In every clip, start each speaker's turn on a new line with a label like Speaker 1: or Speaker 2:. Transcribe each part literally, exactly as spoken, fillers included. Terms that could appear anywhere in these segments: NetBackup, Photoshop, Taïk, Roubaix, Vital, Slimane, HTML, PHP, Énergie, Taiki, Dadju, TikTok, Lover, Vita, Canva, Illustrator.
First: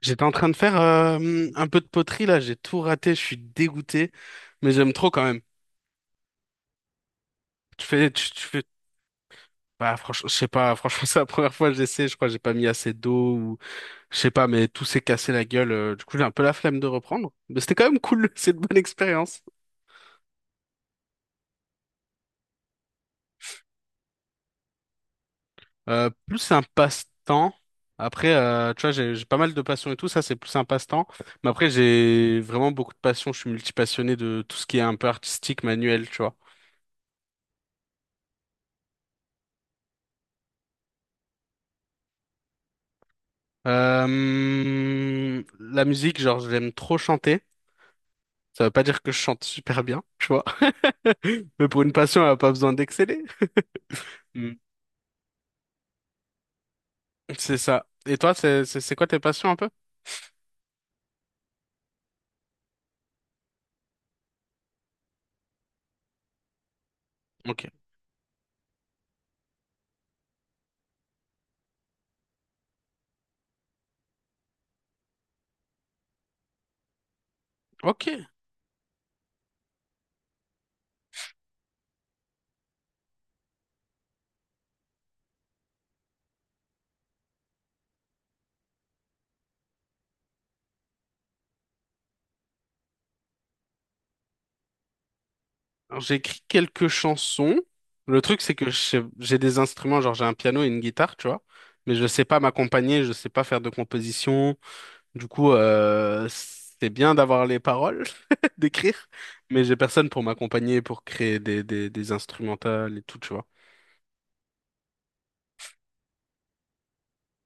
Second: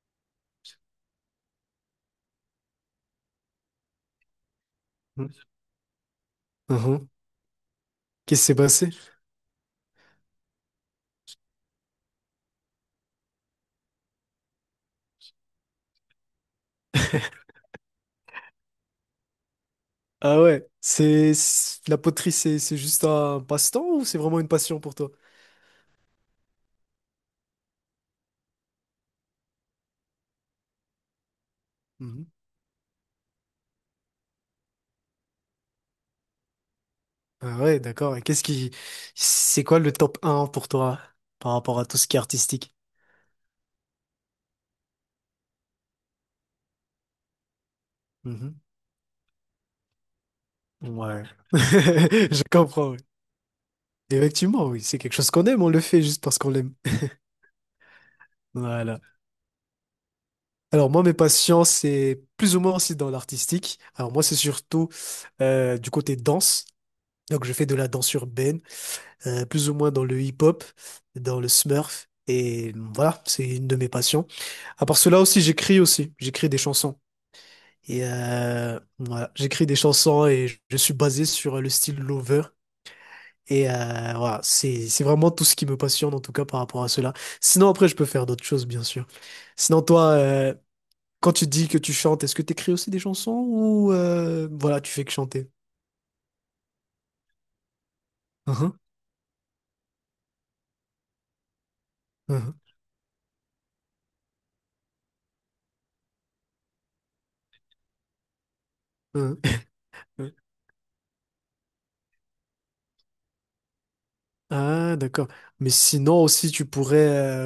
Speaker 1: J'étais en train de faire euh, un peu de poterie là, j'ai tout raté, je suis dégoûté, mais j'aime trop quand même.
Speaker 2: Mhm. Mhm.
Speaker 1: Tu fais, tu,
Speaker 2: Qu'est-ce
Speaker 1: tu
Speaker 2: qui s'est
Speaker 1: fais,
Speaker 2: passé?
Speaker 1: bah franchement, je sais pas, franchement c'est la première fois que j'essaie, je crois que j'ai pas mis assez d'eau ou je sais pas, mais tout s'est cassé la gueule. Euh, du coup j'ai un peu la flemme de reprendre, mais c'était quand même cool, c'est une bonne expérience.
Speaker 2: Ah ouais, c'est c'est- la poterie, c'est c'est juste un passe-temps ou c'est vraiment une passion pour toi?
Speaker 1: Euh, plus un passe-temps. Après, euh, tu vois, j'ai j'ai pas mal de passions et tout, ça c'est plus un passe-temps. Mais après
Speaker 2: Mhm.
Speaker 1: j'ai vraiment beaucoup de passions, je suis multipassionné de tout ce qui est un peu artistique, manuel, tu vois.
Speaker 2: Ah ouais, d'accord. Et qu'est-ce qui, c'est quoi le top un pour toi par rapport à tout ce qui est artistique?
Speaker 1: Euh, la musique, genre, j'aime trop chanter.
Speaker 2: Mhm.
Speaker 1: Ça veut pas dire que je chante super bien, tu vois.
Speaker 2: Ouais,
Speaker 1: Mais pour une passion, elle a
Speaker 2: je
Speaker 1: pas besoin
Speaker 2: comprends. Oui.
Speaker 1: d'exceller. Mm.
Speaker 2: Effectivement, oui, c'est quelque chose qu'on aime, on le fait juste parce qu'on l'aime.
Speaker 1: C'est ça. Et toi, c'est c'est- c'est
Speaker 2: Voilà.
Speaker 1: quoi tes passions un peu?
Speaker 2: Alors moi, mes passions, c'est plus ou moins aussi dans l'artistique. Alors moi, c'est surtout euh, du côté danse. Donc je
Speaker 1: Ok.
Speaker 2: fais de la danse urbaine. Euh, plus ou moins dans le hip-hop, dans le smurf. Et voilà, c'est une de mes passions. À part cela aussi, j'écris aussi. J'écris des chansons. Et
Speaker 1: Ok.
Speaker 2: euh, voilà, j'écris des chansons et je je suis basé sur le style Lover. Et euh, voilà, c'est c'est vraiment tout ce qui me passionne en tout cas par rapport à cela. Sinon après, je peux faire d'autres choses, bien sûr. Sinon toi, euh, quand tu dis que tu chantes, est-ce que tu écris aussi des chansons ou euh, voilà, tu fais que chanter?
Speaker 1: Alors, j'ai écrit quelques chansons. Le truc, c'est que je
Speaker 2: Uhum,
Speaker 1: sais- j'ai des instruments, genre j'ai un piano et une guitare, tu vois. Mais je sais pas
Speaker 2: uhum,
Speaker 1: m'accompagner, je sais pas faire de composition. Du coup, euh, c'est bien d'avoir les paroles, d'écrire,
Speaker 2: uhum.
Speaker 1: mais j'ai personne pour m'accompagner, pour créer des, des, des instrumentales et tout, tu vois.
Speaker 2: Ah, d'accord. Mais sinon aussi, tu pourrais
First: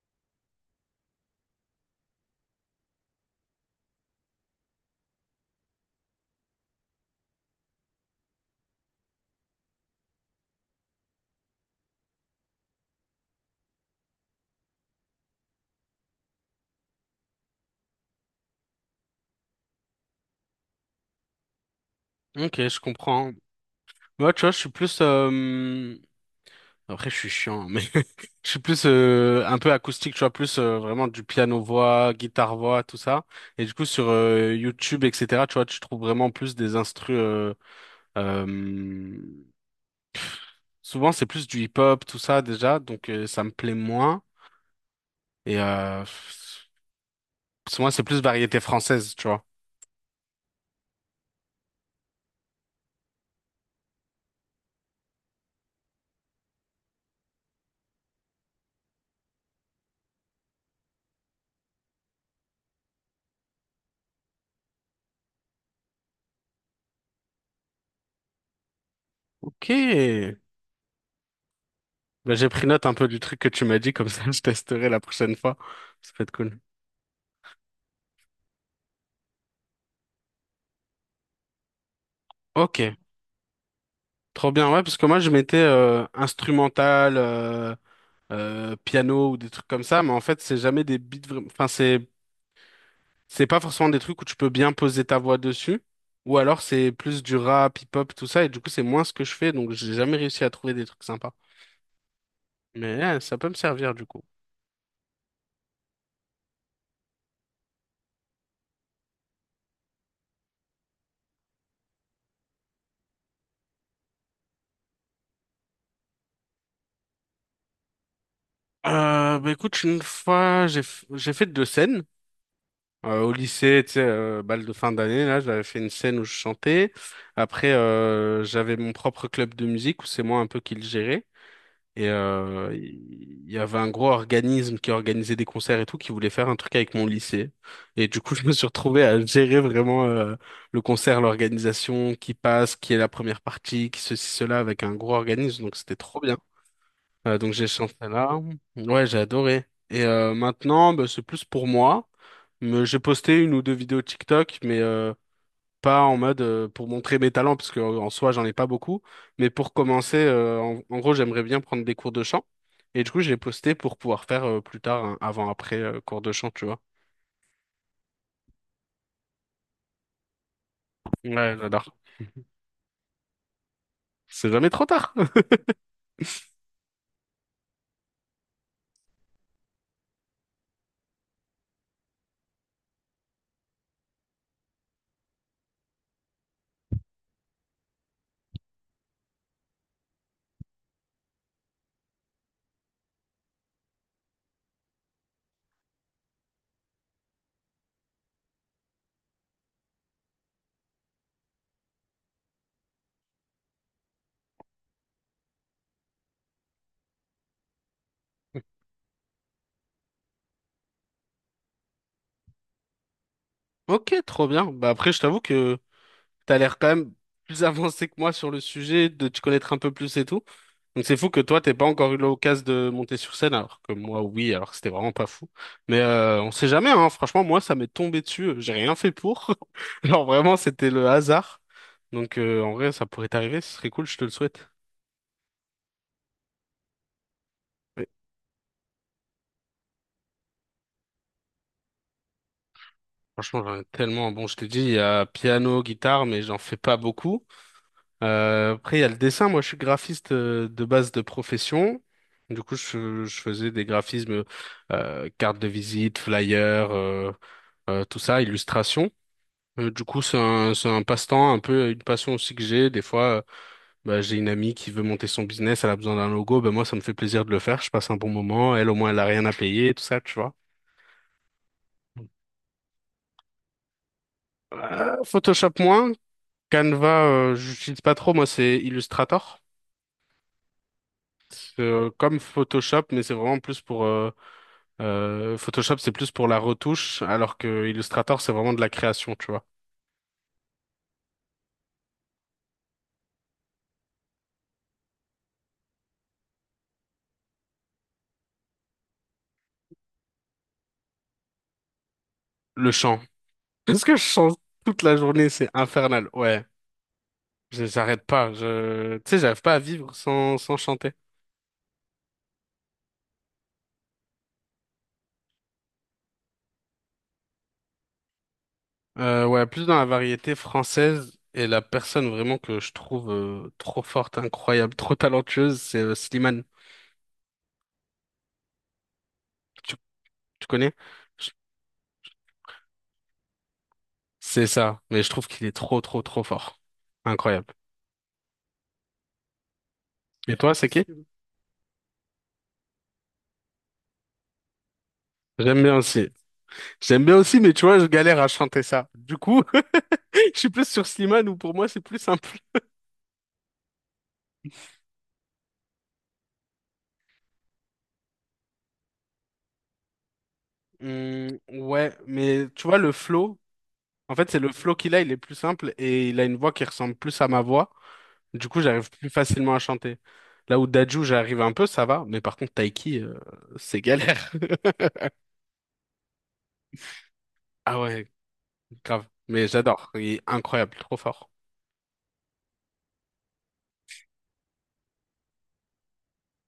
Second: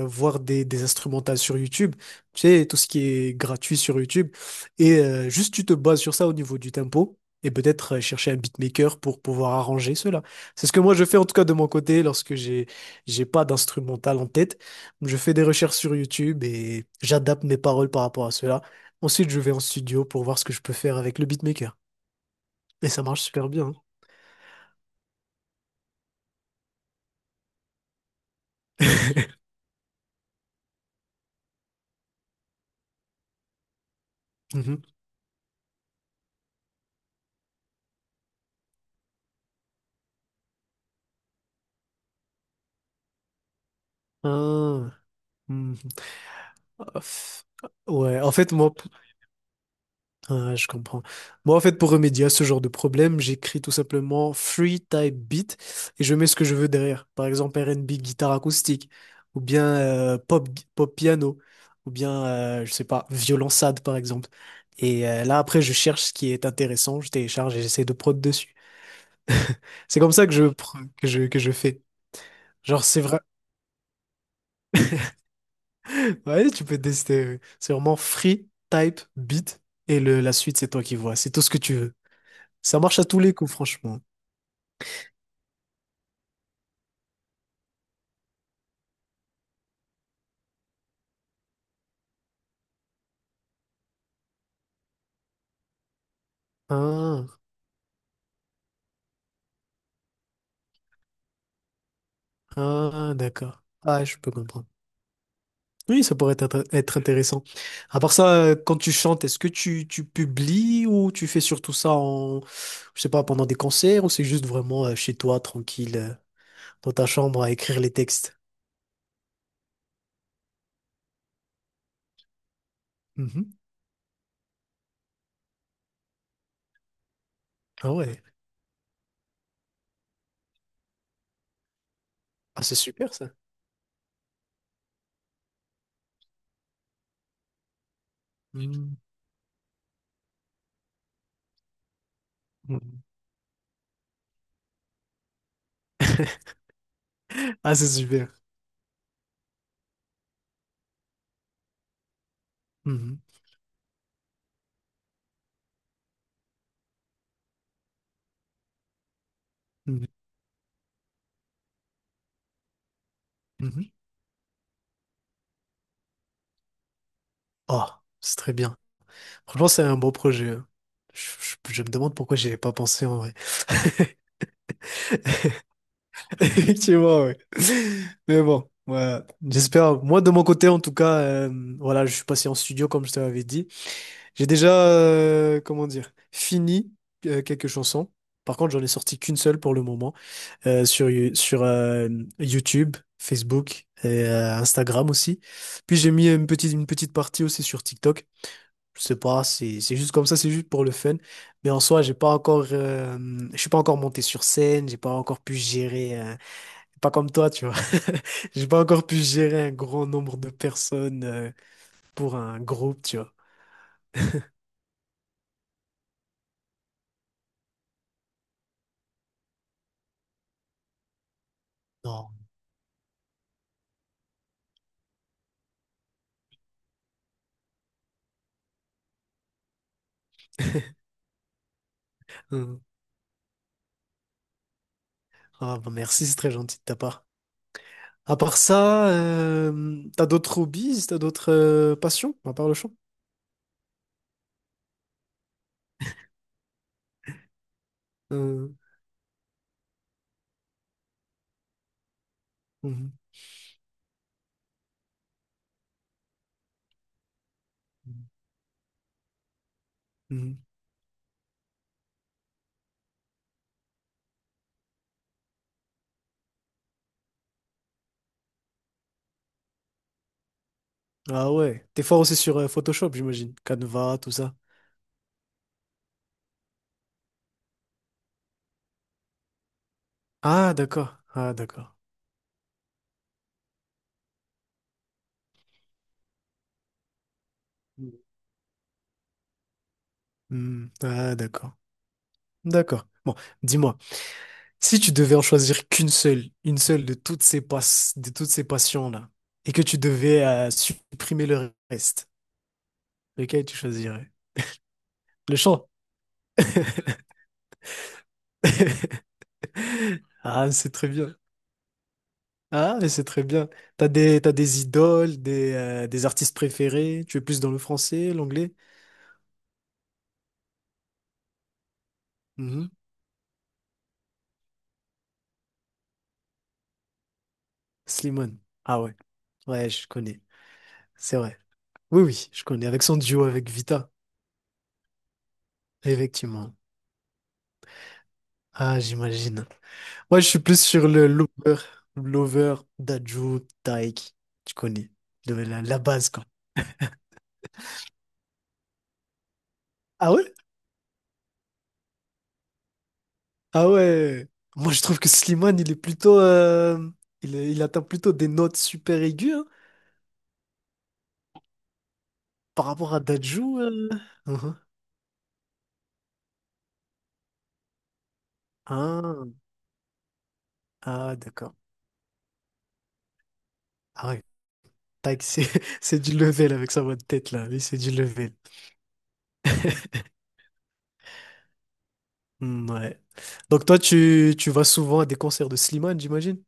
Speaker 2: euh, voir des, des instrumentales sur YouTube, tu sais, tout ce qui est gratuit sur YouTube. Et euh, juste, tu te bases sur ça au niveau du tempo et peut-être euh, chercher un beatmaker pour pouvoir arranger cela. C'est ce que moi, je fais en tout cas de mon côté lorsque j'ai, j'ai pas d'instrumental en tête. Je fais des recherches sur YouTube et j'adapte mes paroles par rapport à cela. Ensuite, je vais en studio pour voir ce que je peux faire avec le beatmaker.
Speaker 1: Ok, je
Speaker 2: Et ça marche
Speaker 1: comprends.
Speaker 2: super bien.
Speaker 1: Moi, tu vois, je suis plus... euh, Après, je suis chiant, hein, mais je suis plus
Speaker 2: Hein.
Speaker 1: euh, un peu acoustique, tu vois, plus euh, vraiment du piano-voix, guitare-voix, tout ça. Et du coup, sur euh,
Speaker 2: Mhm.
Speaker 1: YouTube, et cetera, tu vois, tu trouves vraiment plus des instrus... euh, euh, Souvent, c'est plus du hip-hop, tout ça, déjà, donc euh, ça me plaît moins.
Speaker 2: Ah.
Speaker 1: Et...
Speaker 2: Mhm.
Speaker 1: Euh...
Speaker 2: Ouf.
Speaker 1: Parce que moi, c'est
Speaker 2: Ouais,
Speaker 1: plus
Speaker 2: en fait,
Speaker 1: variété
Speaker 2: moi, p-
Speaker 1: française, tu vois.
Speaker 2: ah, je comprends. Moi, en fait, pour remédier à ce genre de problème, j'écris tout simplement free type beat et je mets ce que je veux derrière. Par exemple, R et B, guitare acoustique, ou bien euh, pop, gui- pop piano, ou bien, euh, je sais pas, violon sad par exemple. Et euh, là, après, je cherche ce qui est intéressant, je télécharge et j'essaie de prod dessus.
Speaker 1: Ok.
Speaker 2: C'est comme ça que je, pr- que je, que je fais.
Speaker 1: Ben j'ai pris
Speaker 2: Genre,
Speaker 1: note un
Speaker 2: c'est
Speaker 1: peu
Speaker 2: vrai.
Speaker 1: du truc que tu m'as dit, comme ça je testerai la prochaine fois. Ça peut être
Speaker 2: Ouais,
Speaker 1: cool.
Speaker 2: tu peux tester. Oui. C'est vraiment free, type, beat, et le, la suite, c'est toi qui vois. C'est tout ce que tu veux.
Speaker 1: Ok.
Speaker 2: Ça marche à tous les coups, franchement.
Speaker 1: Trop bien, ouais, parce que moi je mettais euh, instrumental, euh, euh, piano ou des trucs comme ça, mais en fait c'est jamais des beats, vra- enfin c'est C'est pas forcément des trucs où tu peux bien poser ta voix dessus, ou alors c'est plus du
Speaker 2: Ah,
Speaker 1: rap, hip-hop, tout ça, et du coup c'est moins ce que je fais, donc j'ai jamais réussi à trouver des trucs sympas. Mais
Speaker 2: ah,
Speaker 1: euh, ça peut me
Speaker 2: d'accord.
Speaker 1: servir
Speaker 2: Ah,
Speaker 1: du
Speaker 2: je
Speaker 1: coup.
Speaker 2: peux comprendre. Oui, ça pourrait être, être intéressant. À part ça, euh, quand tu chantes, est-ce que tu, tu publies ou tu fais surtout ça en, je sais pas, pendant des concerts ou c'est juste vraiment euh, chez toi, tranquille, euh, dans ta chambre à écrire les textes?
Speaker 1: Euh, bah écoute, une fois j'ai f- j'ai fait deux scènes. Euh, au
Speaker 2: Mhm.
Speaker 1: lycée, tu sais, euh, bal de fin d'année, là, j'avais fait une scène où je chantais. Après,
Speaker 2: Ah ouais.
Speaker 1: euh, j'avais mon propre club de musique où c'est moi un peu qui le gérais. Et
Speaker 2: Ah,
Speaker 1: euh,
Speaker 2: c'est super ça.
Speaker 1: il y avait un gros organisme qui organisait des concerts et tout, qui voulait faire un truc avec mon lycée. Et du coup, je me suis
Speaker 2: Mhm.
Speaker 1: retrouvé à gérer vraiment euh, le concert, l'organisation, qui passe, qui est
Speaker 2: Mhm.
Speaker 1: la première partie, qui ceci, cela, avec un gros organisme. Donc, c'était trop bien. Euh, donc, j'ai
Speaker 2: Ah, c'est
Speaker 1: chanté
Speaker 2: super.
Speaker 1: là. Ouais, j'ai adoré. Et euh, maintenant, bah, c'est plus pour moi. Mais j'ai
Speaker 2: Mhm.
Speaker 1: posté une ou deux vidéos TikTok, mais euh, pas en mode euh, pour montrer mes talents, parce que euh, en soi, j'en ai pas beaucoup. Mais pour
Speaker 2: Mhm.
Speaker 1: commencer, euh, en, en gros, j'aimerais bien prendre des cours de chant. Et du coup, je l'ai posté
Speaker 2: Mhm.
Speaker 1: pour pouvoir faire euh, plus tard un avant-après euh, cours de chant, tu vois.
Speaker 2: Ah, c'est très bien. Franchement, c'est un bon projet. Hein. Je,
Speaker 1: Ouais,
Speaker 2: je- je
Speaker 1: j'adore.
Speaker 2: me demande pourquoi j'y ai pas pensé en vrai.
Speaker 1: C'est jamais trop tard.
Speaker 2: Effectivement, ouais. Mais bon, ouais. J'espère. Moi, de mon côté, en tout cas, euh, voilà, je suis passé en studio, comme je te l'avais dit. J'ai déjà, euh, comment dire, fini euh, quelques chansons. Par contre, j'en ai sorti qu'une seule pour le moment euh, sur, Yo- sur euh, YouTube, Facebook et euh, Instagram aussi. Puis j'ai mis une petite, une petite partie aussi sur TikTok. Je sais pas, c'est c'est juste comme ça, c'est juste pour le fun. Mais en soi, j'ai pas encore, euh, je suis pas encore monté sur scène, j'ai pas encore pu gérer, un- pas comme toi, tu vois. J'ai pas encore pu gérer un grand nombre de personnes euh, pour un groupe, tu vois.
Speaker 1: Ok, trop bien. Bah après, je t'avoue que t'as l'air quand même plus avancé que moi sur le sujet, de te connaître un peu plus et tout. Donc c'est fou que toi, t'aies pas encore eu
Speaker 2: Non.
Speaker 1: l'occasion de monter sur scène, alors que moi, oui, alors que c'était vraiment pas fou. Mais euh, on sait jamais, hein. Franchement, moi, ça m'est tombé dessus. euh, J'ai rien fait pour. Genre vraiment, c'était le hasard. Donc euh, en
Speaker 2: Hum.
Speaker 1: vrai, ça pourrait t'arriver, ce serait cool, je te le souhaite.
Speaker 2: Ah, bah merci, c'est très gentil de ta part.
Speaker 1: Mais
Speaker 2: À part ça, euh, t'as d'autres hobbies, t'as d'autres euh, passions, à part le chant?
Speaker 1: franchement, j'en ai tellement. Bon, je t'ai dit, il y a piano, guitare, mais j'en fais pas beaucoup.
Speaker 2: Euh,
Speaker 1: Euh, après, il y a le dessin. Moi, je suis graphiste euh, de base de profession. Du coup,
Speaker 2: mhm,
Speaker 1: je, je faisais des graphismes, euh, cartes de visite, flyers, euh, euh, tout ça, illustrations. Euh, du coup, c'est
Speaker 2: mhm.
Speaker 1: un, c'est un passe-temps, un peu une passion aussi que j'ai. Des fois, euh, bah, j'ai une amie qui veut monter son business, elle a besoin d'un logo. Ben moi, ça me fait plaisir de le faire. Je passe un bon moment. Elle, au moins, elle a rien à payer, tout ça, tu vois.
Speaker 2: Ah ouais, t'es fort aussi sur euh, Photoshop, j'imagine. Canva, tout ça.
Speaker 1: Euh, Photoshop moins. Canva, euh, j'utilise pas trop. Moi, c'est Illustrator.
Speaker 2: Ah d'accord, ah
Speaker 1: C'est,
Speaker 2: d'accord.
Speaker 1: euh, comme Photoshop, mais c'est vraiment plus pour euh, Euh, Photoshop, c'est plus pour la retouche, alors que Illustrator, c'est vraiment de la création, tu vois.
Speaker 2: Hmm. Ah, d'accord. D'accord. Bon, dis-moi, si tu devais en choisir qu'une seule, une seule de toutes ces pass- de toutes ces passions-là, et que tu devais euh, supprimer le reste,
Speaker 1: Le chant.
Speaker 2: lequel tu
Speaker 1: Est-ce que je
Speaker 2: choisirais?
Speaker 1: chante toute la journée?
Speaker 2: Le
Speaker 1: C'est
Speaker 2: chant.
Speaker 1: infernal. Ouais, Je- j'arrête pas. Je... Tu sais, j'arrive pas à vivre sans,
Speaker 2: Ah, mais
Speaker 1: sans
Speaker 2: c'est très
Speaker 1: chanter.
Speaker 2: bien. Ah, mais c'est très bien. T'as des, t'as des idoles, des, euh, des artistes préférés. Tu es plus dans le français, l'anglais?
Speaker 1: Euh, ouais, plus dans la variété française. Et la personne vraiment que
Speaker 2: Mhm.
Speaker 1: je trouve euh, trop forte, incroyable, trop talentueuse, c'est euh, Slimane.
Speaker 2: Slimane. Ah ouais. Ouais,
Speaker 1: Tu,
Speaker 2: je connais.
Speaker 1: tu connais?
Speaker 2: C'est
Speaker 1: Je-
Speaker 2: vrai. Oui, oui, je connais. Avec son duo avec Vita.
Speaker 1: C'est ça, mais je trouve qu'il est trop, trop, trop
Speaker 2: Effectivement.
Speaker 1: fort. Incroyable.
Speaker 2: Ah, j'imagine. Moi, je
Speaker 1: Et
Speaker 2: suis
Speaker 1: toi,
Speaker 2: plus
Speaker 1: c'est qui?
Speaker 2: sur le Lover, Lover, Dadju, Taïk. Tu connais le-
Speaker 1: J'aime
Speaker 2: la,
Speaker 1: bien
Speaker 2: la
Speaker 1: aussi.
Speaker 2: base, quoi.
Speaker 1: J'aime bien aussi, mais tu vois, je galère à chanter ça. Du coup,
Speaker 2: Ah ouais?
Speaker 1: je suis plus sur Slimane où pour moi, c'est plus simple.
Speaker 2: Ah ouais. Moi, je trouve que Slimane, il est plutôt. euh, il, il atteint plutôt des notes super aiguës hein,
Speaker 1: Hmm, ouais, mais
Speaker 2: par
Speaker 1: tu vois, le
Speaker 2: rapport à
Speaker 1: flow,
Speaker 2: Dadju. Euh.
Speaker 1: en fait, c'est le
Speaker 2: Mhm.
Speaker 1: flow qu'il a, il est plus simple et il a une voix qui ressemble plus à ma voix. Du coup, j'arrive plus
Speaker 2: Ah,
Speaker 1: facilement à chanter. Là où Dadju,
Speaker 2: ah,
Speaker 1: j'arrive un
Speaker 2: d'accord.
Speaker 1: peu, ça va, mais par contre, Taiki, euh, c'est
Speaker 2: Ah ouais.
Speaker 1: galère.
Speaker 2: Taïk, c'est c'est du level avec sa voix de tête, là. Lui, c'est
Speaker 1: Ah
Speaker 2: du
Speaker 1: ouais,
Speaker 2: level.
Speaker 1: grave. Mais j'adore, il est incroyable, trop fort.
Speaker 2: Hmm, ouais. Donc, toi, tu, tu vas souvent à des concerts de Slimane, j'imagine?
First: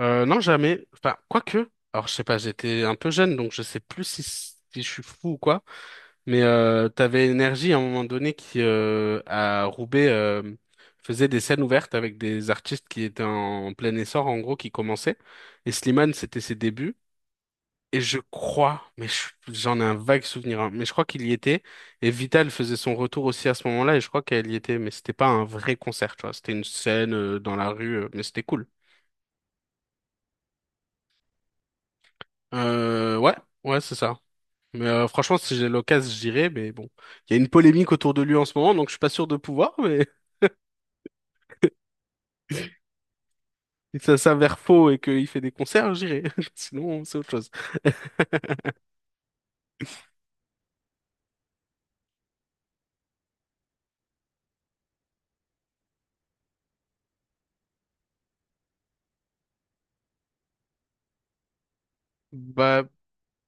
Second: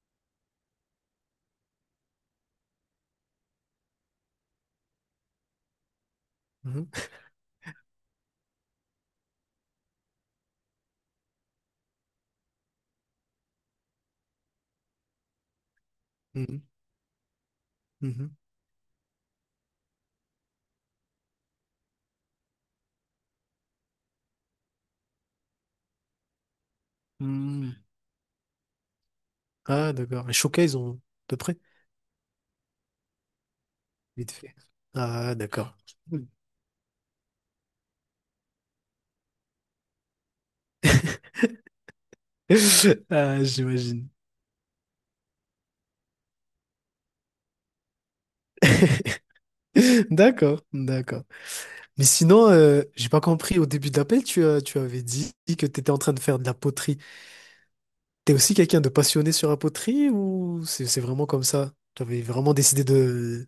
Speaker 1: Euh, non, jamais. Enfin, quoique. Alors, je sais pas, j'étais un peu jeune, donc je sais plus si, si je suis fou ou quoi. Mais euh,
Speaker 2: Mhm.
Speaker 1: t'avais Énergie à un moment donné qui, euh, à Roubaix, euh, faisait des scènes ouvertes avec des artistes qui étaient en plein essor, en gros, qui commençaient. Et Slimane, c'était ses
Speaker 2: Mhm.
Speaker 1: débuts. Et je
Speaker 2: Mhm.
Speaker 1: crois, mais je- j'en ai un vague souvenir, hein, mais je crois qu'il y était. Et Vital faisait son retour aussi à ce moment-là, et je crois qu'elle y était. Mais c'était pas un vrai concert, tu vois. C'était une scène euh, dans la
Speaker 2: Hmm.
Speaker 1: rue, euh, mais c'était cool.
Speaker 2: Ah, d'accord. Les showcase, on... de près.
Speaker 1: Euh, ouais, ouais, c'est ça.
Speaker 2: Vite fait.
Speaker 1: Mais euh,
Speaker 2: Ah,
Speaker 1: franchement, si j'ai
Speaker 2: d'accord.
Speaker 1: l'occasion, j'irai mais bon, il y a une polémique autour de lui en ce moment, donc je suis pas sûr de pouvoir, mais
Speaker 2: Ah,
Speaker 1: si
Speaker 2: j'imagine.
Speaker 1: ça s'avère faux et qu'il fait des concerts, j'irai. Sinon, c'est autre chose.
Speaker 2: D'accord, d'accord. Mais sinon, euh, j'ai pas compris. Au début de l'appel, tu, as- tu avais dit que tu étais en train de faire de la poterie. T'es aussi quelqu'un de passionné sur la poterie ou c'est c'est vraiment comme ça? Tu avais vraiment décidé
Speaker 1: Bah,
Speaker 2: de,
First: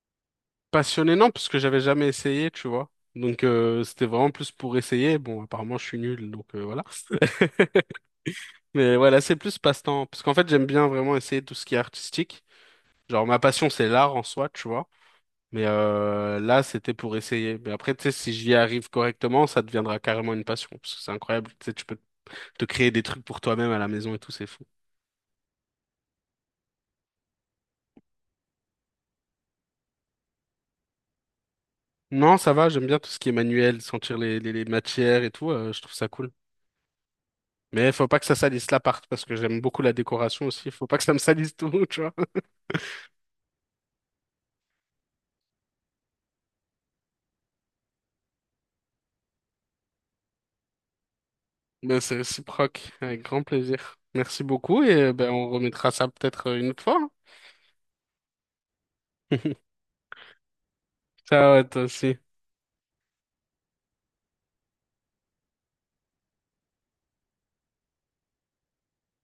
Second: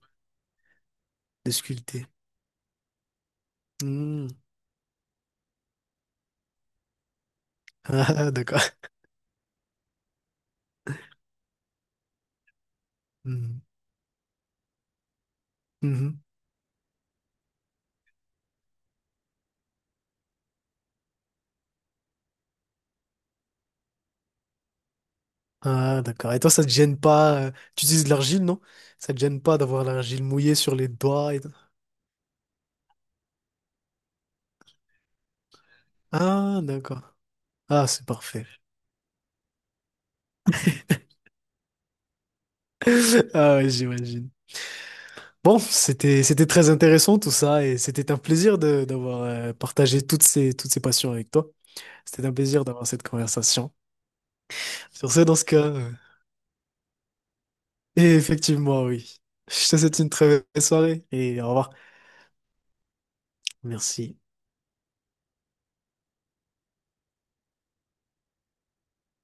Speaker 1: passionné, non, parce
Speaker 2: de
Speaker 1: que j'avais
Speaker 2: sculpter.
Speaker 1: jamais essayé, tu vois. Donc, euh, c'était
Speaker 2: Hmm.
Speaker 1: vraiment plus pour essayer. Bon, apparemment, je suis nul, donc euh, voilà.
Speaker 2: Ah, d'accord.
Speaker 1: Mais voilà, c'est plus passe-temps. Parce qu'en fait, j'aime bien vraiment essayer tout ce qui est artistique. Genre, ma
Speaker 2: Hmm.
Speaker 1: passion, c'est l'art en soi, tu vois. Mais
Speaker 2: Mhm.
Speaker 1: euh, là, c'était pour essayer. Mais après, tu sais, si j'y arrive correctement, ça deviendra carrément une passion. Parce que c'est incroyable. Tu sais, tu peux te créer des trucs pour toi-même à la maison et tout, c'est fou.
Speaker 2: Ah, d'accord. Et toi, ça te gêne pas? euh, Tu utilises de l'argile, non? Ça te gêne pas d'avoir l'argile mouillée sur les doigts et tout.
Speaker 1: Non, ça va, j'aime bien tout ce qui est manuel, sentir les, les, les matières et tout, euh, je trouve ça cool.
Speaker 2: Ah, d'accord. Ah,
Speaker 1: Mais
Speaker 2: c'est
Speaker 1: faut pas que ça
Speaker 2: parfait.
Speaker 1: salisse l'appart, parce que j'aime beaucoup la décoration aussi. Faut pas que ça me salisse tout, tu vois.
Speaker 2: Ah ouais, j'imagine. Bon, c'était c'était très intéressant tout ça et c'était un plaisir de d'avoir euh, partagé toutes ces toutes ces passions avec toi.
Speaker 1: Mais c'est
Speaker 2: C'était un plaisir d'avoir
Speaker 1: réciproque,
Speaker 2: cette
Speaker 1: avec grand
Speaker 2: conversation.
Speaker 1: plaisir. Merci beaucoup et
Speaker 2: Sur
Speaker 1: euh,
Speaker 2: ce,
Speaker 1: ben,
Speaker 2: dans ce
Speaker 1: on
Speaker 2: cas,
Speaker 1: remettra
Speaker 2: euh,
Speaker 1: ça peut-être euh, une autre fois.
Speaker 2: et effectivement, oui. Je te souhaite une très belle soirée et au
Speaker 1: Ciao à
Speaker 2: revoir.
Speaker 1: toi aussi.
Speaker 2: Merci.